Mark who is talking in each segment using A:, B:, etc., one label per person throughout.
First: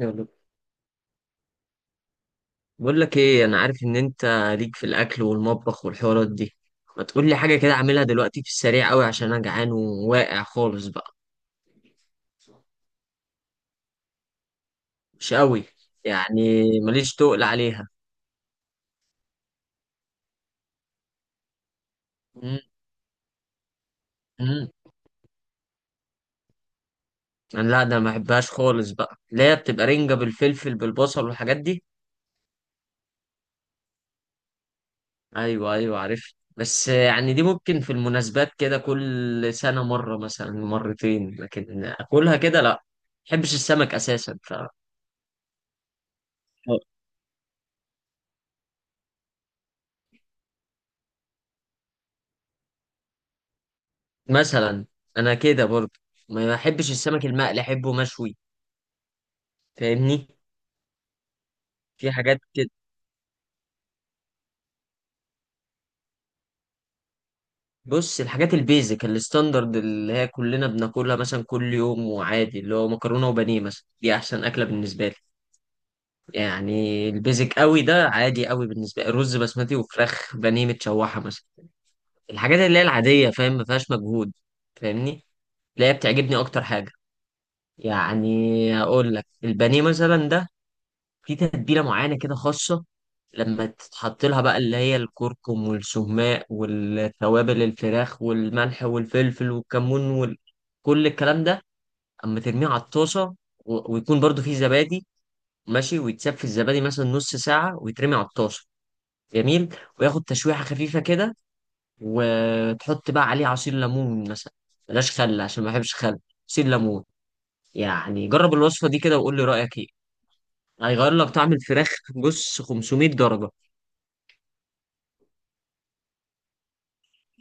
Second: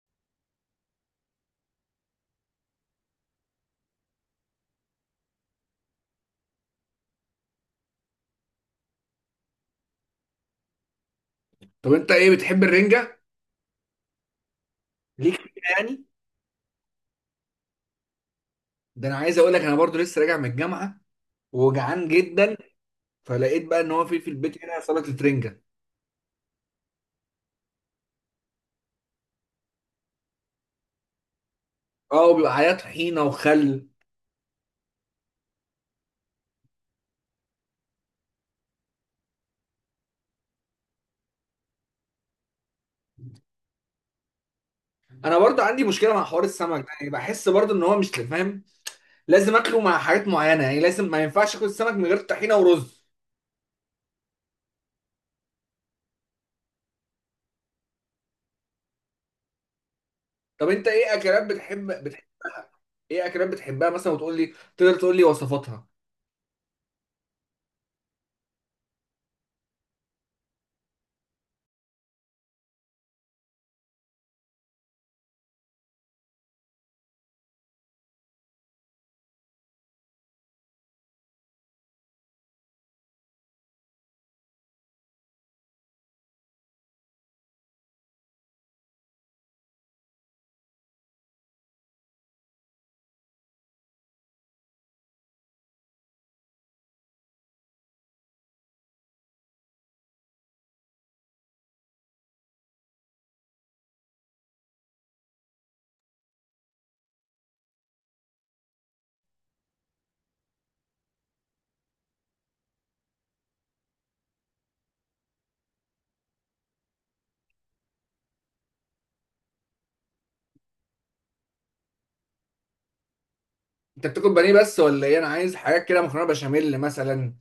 A: يلا، بقول لك ايه. انا عارف ان انت ليك في الاكل والمطبخ والحوارات دي. ما تقول لي حاجه كده اعملها دلوقتي في السريع قوي عشان انا جعان وواقع خالص بقى.
B: طب انت ايه، بتحب الرنجه؟
A: مش
B: ليك فيها
A: قوي.
B: يعني؟
A: يعني ماليش تقل عليها.
B: ده انا عايز اقول لك انا برضو لسه راجع من الجامعه وجعان جدا.
A: مم،
B: فلقيت بقى ان هو في البيت
A: مم.
B: هنا سلطه رنجه.
A: انا لا، ده ما بحبهاش خالص بقى اللي هي بتبقى رنجه بالفلفل بالبصل والحاجات دي.
B: اه، وبيبقى عليها طحينه وخل.
A: ايوه ايوه عارف، بس يعني دي ممكن في المناسبات كده كل سنه مره مثلا مرتين، لكن اكلها كده لا. ما بحبش السمك اساسا ف
B: انا برضو عندي مشكله مع حوار السمك ده، يعني بحس برضو ان هو مش فاهم. لازم اكله مع حاجات معينه، يعني لازم، ما ينفعش اكل السمك من غير طحينه ورز.
A: مثلا. انا كده برضه ما بحبش السمك المقلي، احبه مشوي. فاهمني؟
B: طب انت ايه اكلات بتحب,
A: في
B: بتحب
A: حاجات كده.
B: ايه اكلات بتحبها مثلا وتقول لي؟ تقدر تقول لي وصفاتها؟
A: بص، الحاجات البيزك الستاندرد اللي هي كلنا بناكلها مثلا كل يوم وعادي، اللي هو مكرونه وبانيه مثلا، دي احسن اكله بالنسبه لي. يعني البيزك قوي ده عادي قوي بالنسبه لي، رز بسمتي وفراخ بانيه متشوحه مثلا. الحاجات اللي هي العاديه، فاهم، ما فيهاش مجهود. فاهمني؟ اللي هي بتعجبني اكتر حاجه. يعني هقول لك البانيه مثلا ده، في تتبيلة معينة كده خاصة لما تتحط لها بقى، اللي هي الكركم والسهماء والتوابل الفراخ والملح والفلفل والكمون وكل الكلام ده، اما ترميه على الطاسة ويكون برضو فيه زبادي ماشي، ويتساب في الزبادي مثلا نص ساعة، ويترمي على الطاسة جميل، وياخد تشويحة خفيفة كده، وتحط بقى عليه عصير ليمون مثلا. بلاش خل عشان ما بحبش خل. عصير ليمون. يعني جرب الوصفة دي كده وقول لي رأيك ايه. هيغير لك طعم الفراخ. بص، 500 درجة.
B: انت بتاكل بانيه بس ولا ايه؟ انا عايز حاجات كده مكرونه بشاميل مثلا.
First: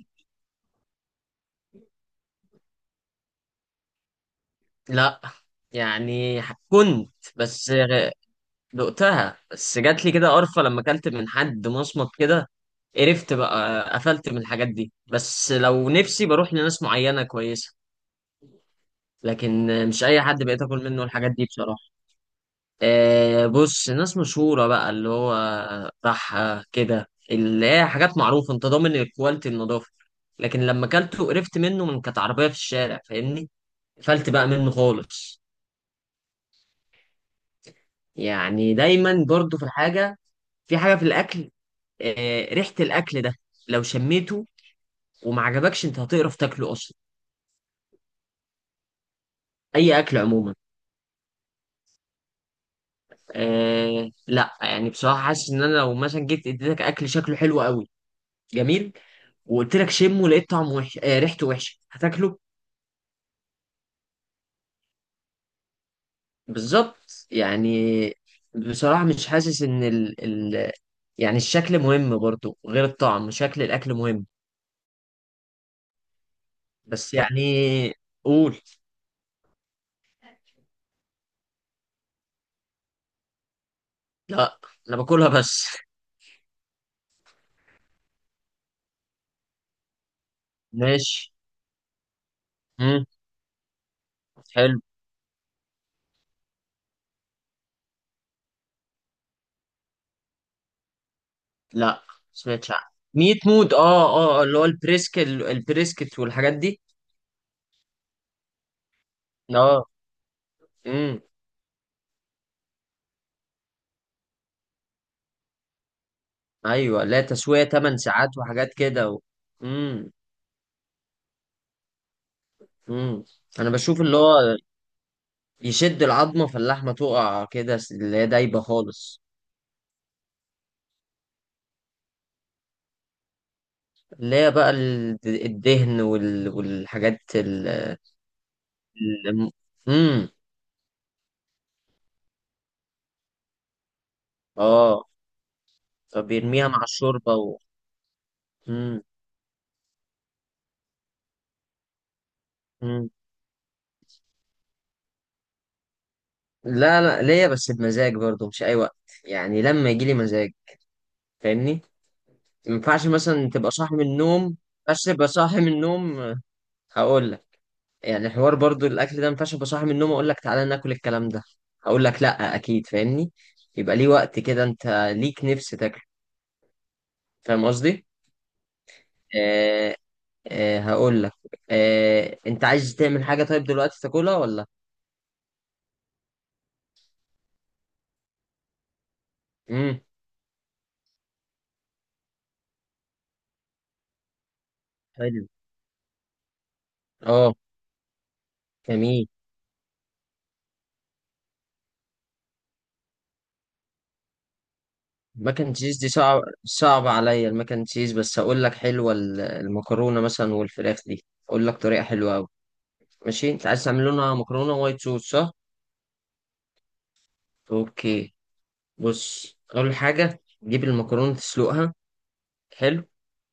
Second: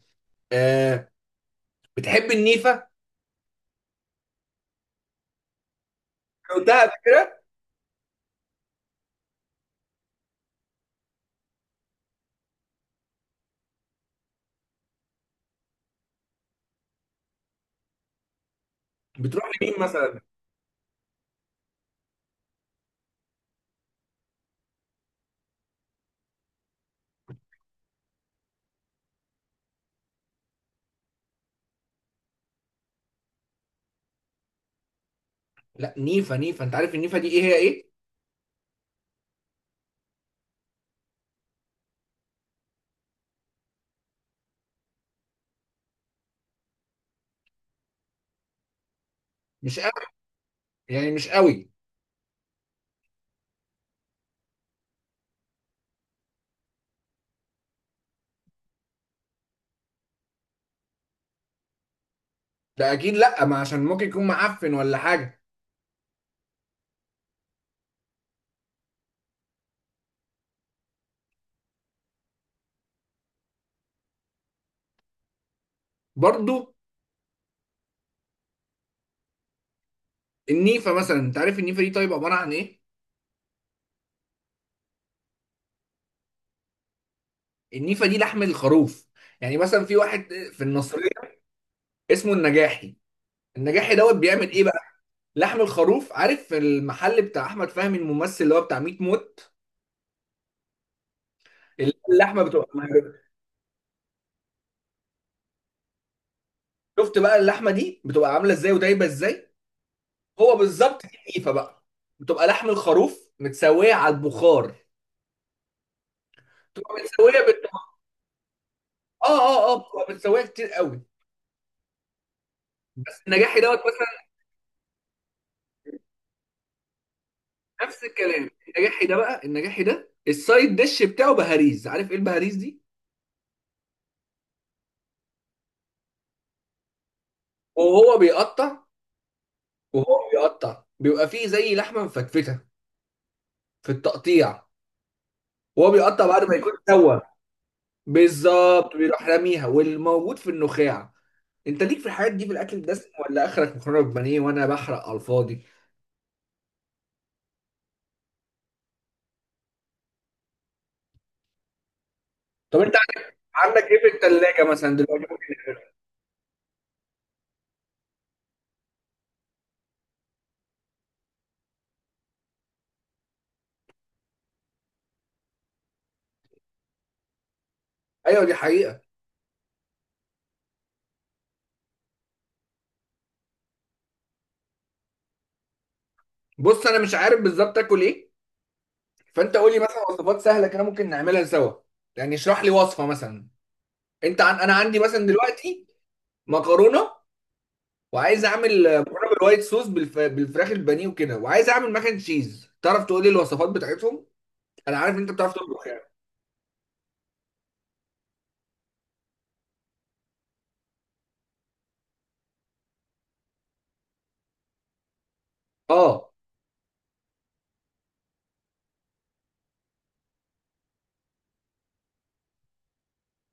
B: آه، بتحب النيفه؟
A: لا يعني
B: قلتها قبل
A: كنت
B: كده؟
A: بس دقتها، بس جات لي كده قرفة لما اكلت من حد مصمت كده. قرفت بقى، قفلت من الحاجات دي. بس لو نفسي بروح لناس معينة كويسة.
B: بتروح
A: لكن
B: لمين
A: مش
B: مثلا؟
A: أي حد بقيت آكل منه الحاجات دي بصراحة. آه بص، ناس مشهورة بقى اللي هو بحة كده، اللي هي حاجات معروفة أنت ضامن الكواليتي، النظافة. لكن لما أكلته قرفت منه، من كانت عربية في الشارع. فاهمني؟ قفلت بقى منه خالص.
B: لا، نيفا نيفا انت عارف النيفا دي ايه، هي ايه؟
A: يعني دايما برضو في الحاجة، في حاجة في الأكل. ريحة الأكل ده لو شميته وما عجبكش، أنت هتقرف تاكله أصلا.
B: مش
A: أي
B: قوي.
A: أكل عموما.
B: يعني مش قوي.
A: آه لا يعني، بصراحة حاسس إن أنا لو مثلا جيت اديتك أكل شكله حلو قوي جميل، وقلت لك شمه لقيت طعمه وحش، ريحته وحشة، هتاكله؟
B: ده اكيد لا، ما عشان ممكن يكون معفن ولا حاجه.
A: بالظبط يعني. بصراحة مش حاسس إن يعني الشكل مهم برضو غير الطعم، شكل الأكل مهم.
B: برضو.
A: بس يعني. قول.
B: النيفا مثلا انت عارف النيفا دي طيب عباره عن ايه؟
A: لا، أنا باكلها بس.
B: النيفا دي لحم الخروف. يعني مثلا في واحد في النصريه
A: ماشي.
B: اسمه النجاحي.
A: مم.
B: النجاحي دوت بيعمل ايه بقى؟
A: حلو.
B: لحم الخروف، عارف المحل بتاع احمد فهمي الممثل اللي هو بتاع 100 موت؟
A: لا
B: اللحمه بتبقى.
A: سمعتش عنه. ميت مود، اه اه آه، اللي هو البريسك، البريسكت والحاجات دي.
B: شفت بقى اللحمه دي بتبقى عامله ازاي ودايبه ازاي؟
A: اه.
B: هو بالظبط دي
A: امم.
B: النيفه بقى. بتبقى لحم الخروف متسويه على البخار. بتبقى
A: ايوه، لا
B: متسويه بت...
A: تسوية 8 ساعات وحاجات كده و...
B: اه اه اه بتبقى
A: امم.
B: متسويه كتير قوي. بس
A: امم.
B: النجاحي
A: انا
B: دوت
A: بشوف اللي
B: مثلا.
A: هو يشد العظمة فاللحمة تقع كده
B: نفس
A: اللي هي
B: الكلام،
A: دايبة
B: النجاحي ده
A: خالص.
B: بقى، النجاحي ده السايد ديش بتاعه بهاريز، عارف ايه البهاريز دي؟
A: اللي هي بقى الدهن والحاجات
B: وهو بيقطع
A: ال...
B: وهو
A: امم.
B: بيقطع بيبقى فيه زي لحمه مفتفته في التقطيع.
A: اه.
B: وهو بيقطع بعد ما
A: فبيرميها
B: يكون
A: مع
B: سوى.
A: الشوربة و...
B: بالظبط بيروح راميها والموجود في النخاع. انت ليك في الحاجات دي في الاكل الدسم
A: امم.
B: ولا اخرك مكرونه بانيه وانا بحرق على الفاضي؟
A: لا لا، ليا بس بمزاج برضه مش اي وقت. يعني لما يجي لي مزاج. فاهمني؟ ما
B: طب انت
A: ينفعش مثلا تبقى
B: عندك
A: صاحي
B: ايه
A: من
B: في
A: النوم.
B: الثلاجه مثلا
A: بس
B: دلوقتي
A: تبقى
B: ممكن
A: صاحي من
B: نعمله؟
A: النوم. هقول لك. يعني حوار برضه الاكل ده ما ينفعش ابقى صاحي من النوم اقول لك تعالى ناكل الكلام ده. هقول لك، لا اكيد فاهمني. يبقى ليه وقت كده انت ليك نفس تاكله. فاهم قصدي؟
B: ايوه دي حقيقه.
A: آه. آه هقول لك. آه، انت عايز تعمل حاجه طيب دلوقتي تاكلها ولا.
B: بص انا مش عارف بالظبط اكل ايه. فانت قول لي
A: امم.
B: مثلا وصفات سهله كده ممكن نعملها سوا. يعني اشرح لي وصفه مثلا. انا عندي مثلا
A: حلو.
B: دلوقتي مكرونه.
A: اه.
B: وعايز اعمل
A: جميل.
B: مكرونه بالوايت صوص بالفراخ البانيه وكده. وعايز اعمل ماكن تشيز، تعرف تقول لي الوصفات بتاعتهم؟ انا عارف ان انت بتعرف
A: الماك اند
B: تطبخ
A: تشيز
B: يعني.
A: دي صعب، صعب عليا الماك اند تشيز، بس هقول لك حلوه المكرونه مثلا والفراخ دي اقول لك طريقه حلوه قوي. ماشي، انت عايز تعمل لنا مكرونه وايت صوص، صح؟
B: اه،
A: اوكي. بص، اول حاجه تجيب المكرونه تسلقها. حلو.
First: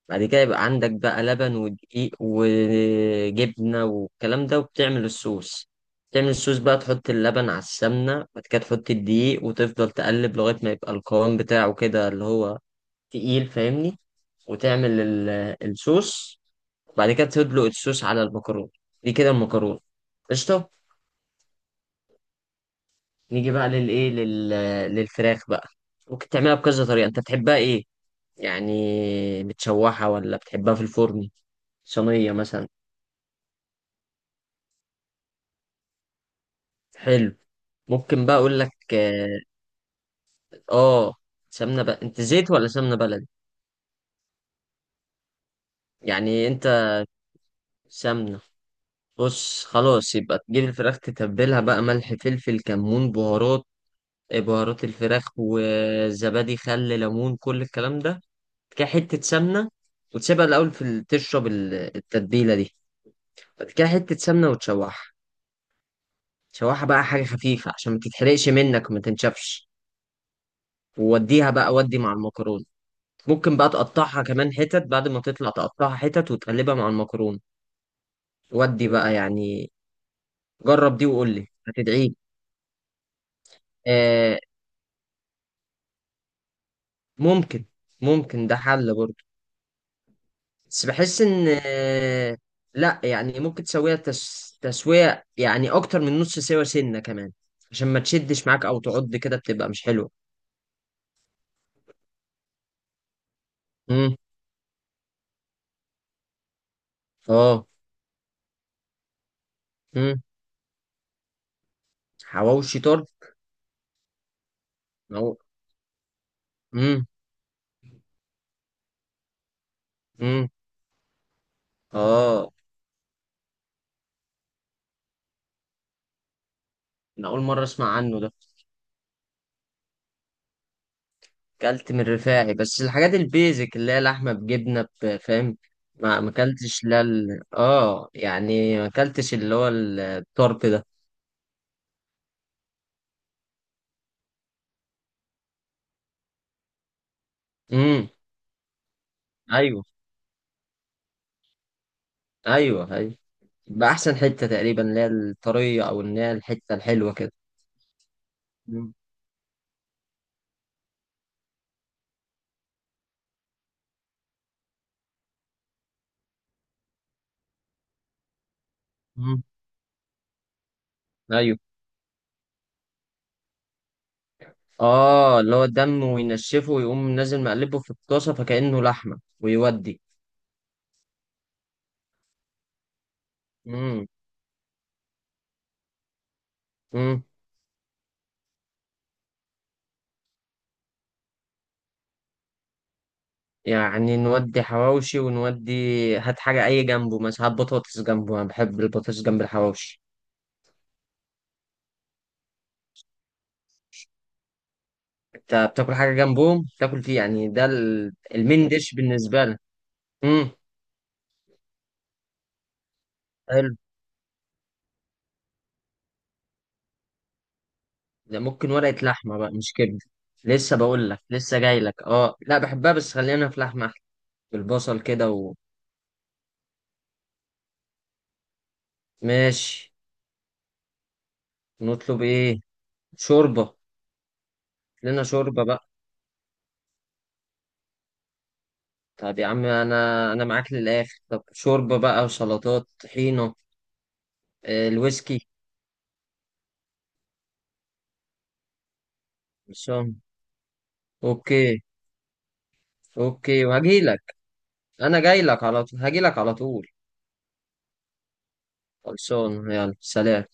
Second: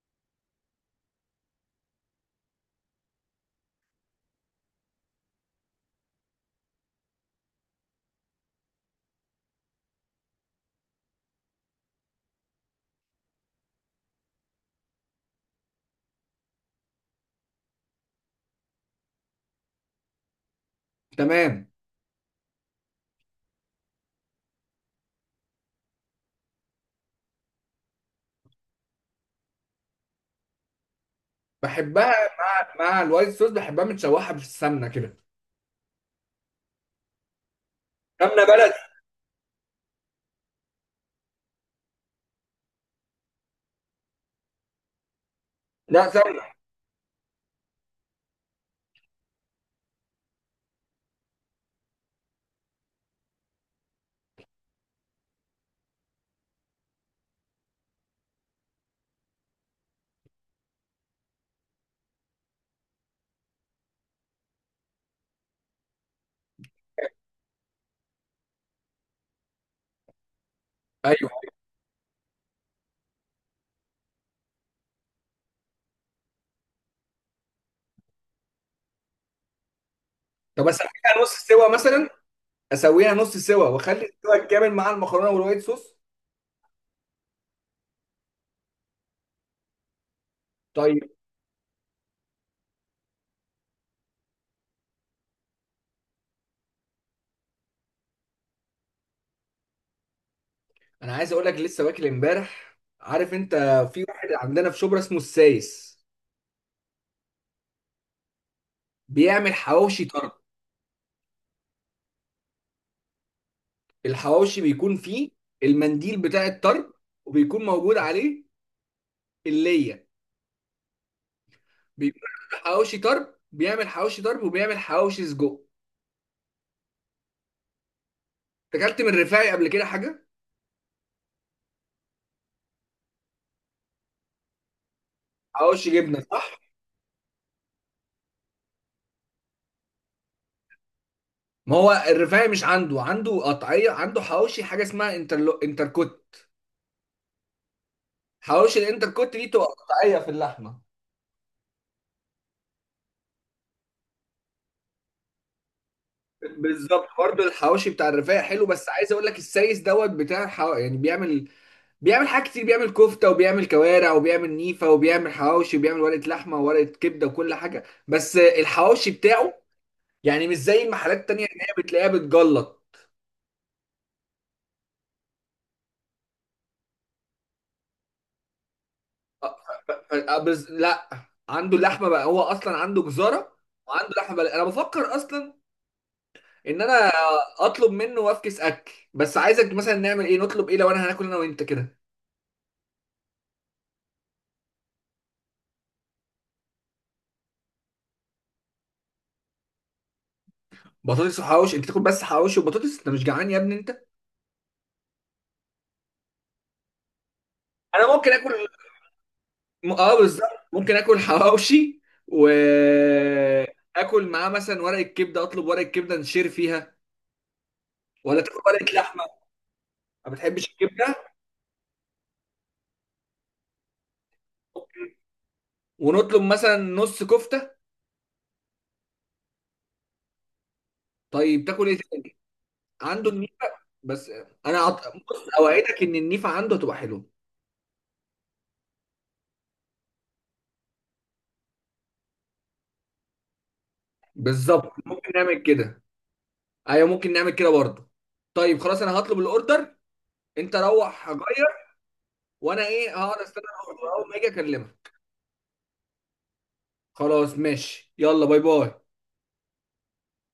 A: بعد كده يبقى عندك بقى لبن ودقيق وجبنه والكلام ده، وبتعمل الصوص. تعمل الصوص بقى، تحط اللبن على السمنه، بعد كده تحط الدقيق وتفضل تقلب لغايه ما يبقى القوام بتاعه كده، اللي هو تقيل. فاهمني؟ وتعمل الصوص. وبعد كده تدلق الصوص على المكرونة. دي كده المكرونة قشطة.
B: تمام.
A: نيجي بقى للإيه، للفراخ بقى. ممكن تعملها بكذا طريقة. أنت بتحبها إيه؟ يعني متشوحة ولا بتحبها في الفرن؟
B: بحبها
A: صينية مثلا.
B: مع الوايت صوص. بحبها متشوحه في السمنه كده.
A: حلو. ممكن بقى
B: سمنه
A: أقول
B: بلدي.
A: لك آه. آه، سمنة بقى، أنت زيت ولا سمنة بلدي؟
B: لا، سمنه.
A: يعني أنت. سمنة. بص، خلاص يبقى تجيب الفراخ تتبلها بقى، ملح فلفل كمون بهارات، بهارات الفراخ وزبادي خل ليمون كل الكلام ده. بعد كده حتة سمنة، وتسيبها الأول في تشرب التتبيلة دي. بعد كده حتة سمنة وتشوحها. تشوحها بقى حاجة خفيفة عشان ما تتحرقش منك وما تنشفش.
B: ايوه.
A: ووديها بقى، ودي مع المكرونة. ممكن بقى تقطعها كمان حتت، بعد ما تطلع تقطعها حتت وتقلبها مع المكرونة. ودي بقى يعني.
B: طب اسويها
A: جرب دي وقول
B: نص
A: لي
B: سوا مثلا.
A: هتدعي.
B: اسويها نص سوا واخلي السوا
A: آه
B: الكامل مع المكرونه والوايت صوص.
A: ممكن، ده حل برضه. بس
B: طيب.
A: بحس ان لا يعني ممكن تسويها تسوية يعني اكتر من نص سوا، سنة كمان، عشان ما تشدش معاك او تعض كده بتبقى مش حلوة.
B: انا عايز اقول لك لسه واكل امبارح، عارف انت. في
A: امم.
B: واحد عندنا في شبرا اسمه السايس.
A: اه.
B: بيعمل حواوشي
A: امم.
B: طرب.
A: حواوشي طرب.
B: الحواوشي بيكون فيه
A: أو...
B: المنديل بتاع الطرب.
A: امم.
B: وبيكون موجود عليه الليه.
A: امم.
B: بيكون
A: اه.
B: عنده حواوشي طرب، بيعمل حواوشي طرب وبيعمل حواوشي سجق.
A: انا اول مرة اسمع عنه ده.
B: أنت اكلت من الرفاعي قبل كده حاجه؟
A: اكلت من الرفاعي، بس الحاجات البيزك اللي هي لحمة بجبنة فاهم.
B: حواوشي جبنه
A: ما
B: صح؟
A: اكلتش، لا اه يعني ما اكلتش اللي هو الطرب ده.
B: ما هو الرفاعي مش عنده، عنده قطعيه، عنده حواوشي حاجه اسمها انتركوت.
A: امم.
B: حواوشي الانتر كوت دي تبقى
A: ايوه.
B: قطعيه في اللحمه.
A: ايوه ايوه. بأحسن حتة تقريبا، اللي هي الطرية أو اللي هي الحتة
B: بالظبط،
A: الحلوة كده.
B: برضه الحواوشي بتاع الرفاعي حلو، بس
A: مم.
B: عايز اقول لك السايس دوت بتاع يعني بيعمل. بيعمل حاجات كتير، بيعمل كفته وبيعمل كوارع وبيعمل نيفه وبيعمل حواوشي وبيعمل ورقه لحمه وورقه كبده وكل حاجه، بس الحواوشي
A: مم.
B: بتاعه يعني مش زي المحلات التانيه
A: أيوه.
B: اللي هي بتلاقيها بتجلط.
A: آه، اللي هو الدم وينشفه ويقوم نازل مقلبه في الطاسة فكأنه لحمة،
B: أ-
A: ويودي.
B: لا. عنده اللحمه بقى، هو اصلا عنده جزاره.
A: مم.
B: وعنده لحمه بقى. انا بفكر اصلا ان انا
A: مم.
B: اطلب منه وافكس اكل، بس عايزك مثلا نعمل ايه، نطلب ايه لو انا هناكل انا وانت كده؟
A: يعني نودي حواوشي ونودي. هات حاجة أي جنبه مثلا، هات بطاطس جنبه، أنا بحب البطاطس جنب الحواوشي.
B: بطاطس وحواوشي، انت تاكل بس حواوشي وبطاطس، انت مش جعان يا ابني انت.
A: أنت بتاكل حاجة جنبهم؟ بتاكل فيه يعني، ده
B: انا ممكن اكل
A: المين ديش بالنسبة لك.
B: م- اه
A: مم.
B: بالظبط ممكن اكل حواوشي. و
A: حلو.
B: اكل معاه مثلا ورقه كبده، اطلب ورقه كبده نشير فيها.
A: ده
B: ولا تاكل
A: ممكن
B: ورقه
A: ورقة
B: لحمه؟
A: لحمة بقى مش كبدة.
B: ما بتحبش
A: لسه بقول لك،
B: الكبده؟
A: لسه جاي لك. اه لا بحبها، بس خلينا في لحمة بالبصل كده.
B: ونطلب مثلا نص كفته.
A: وماشي.
B: طيب تاكل ايه
A: نطلب
B: تاني؟
A: ايه؟
B: عنده النيفه.
A: شوربة.
B: بس انا عط...
A: لنا
B: بص
A: شوربة بقى.
B: اوعدك ان النيفه عنده هتبقى حلوه.
A: طب يا عم، انا معاك للاخر. طب شوربة بقى وسلطات طحينة. آه،
B: بالظبط ممكن
A: الويسكي.
B: نعمل كده. ايوه ممكن نعمل كده برضه. طيب خلاص انا هطلب الاوردر.
A: خلصان.
B: انت روح
A: اوكي.
B: غير. وانا ايه هقعد استنى.
A: اوكي
B: اول ما
A: وهجيلك.
B: اجي اكلمها.
A: انا جايلك على طول، هجيلك على طول.
B: خلاص ماشي، يلا باي باي.
A: خلصان، يلا سلام.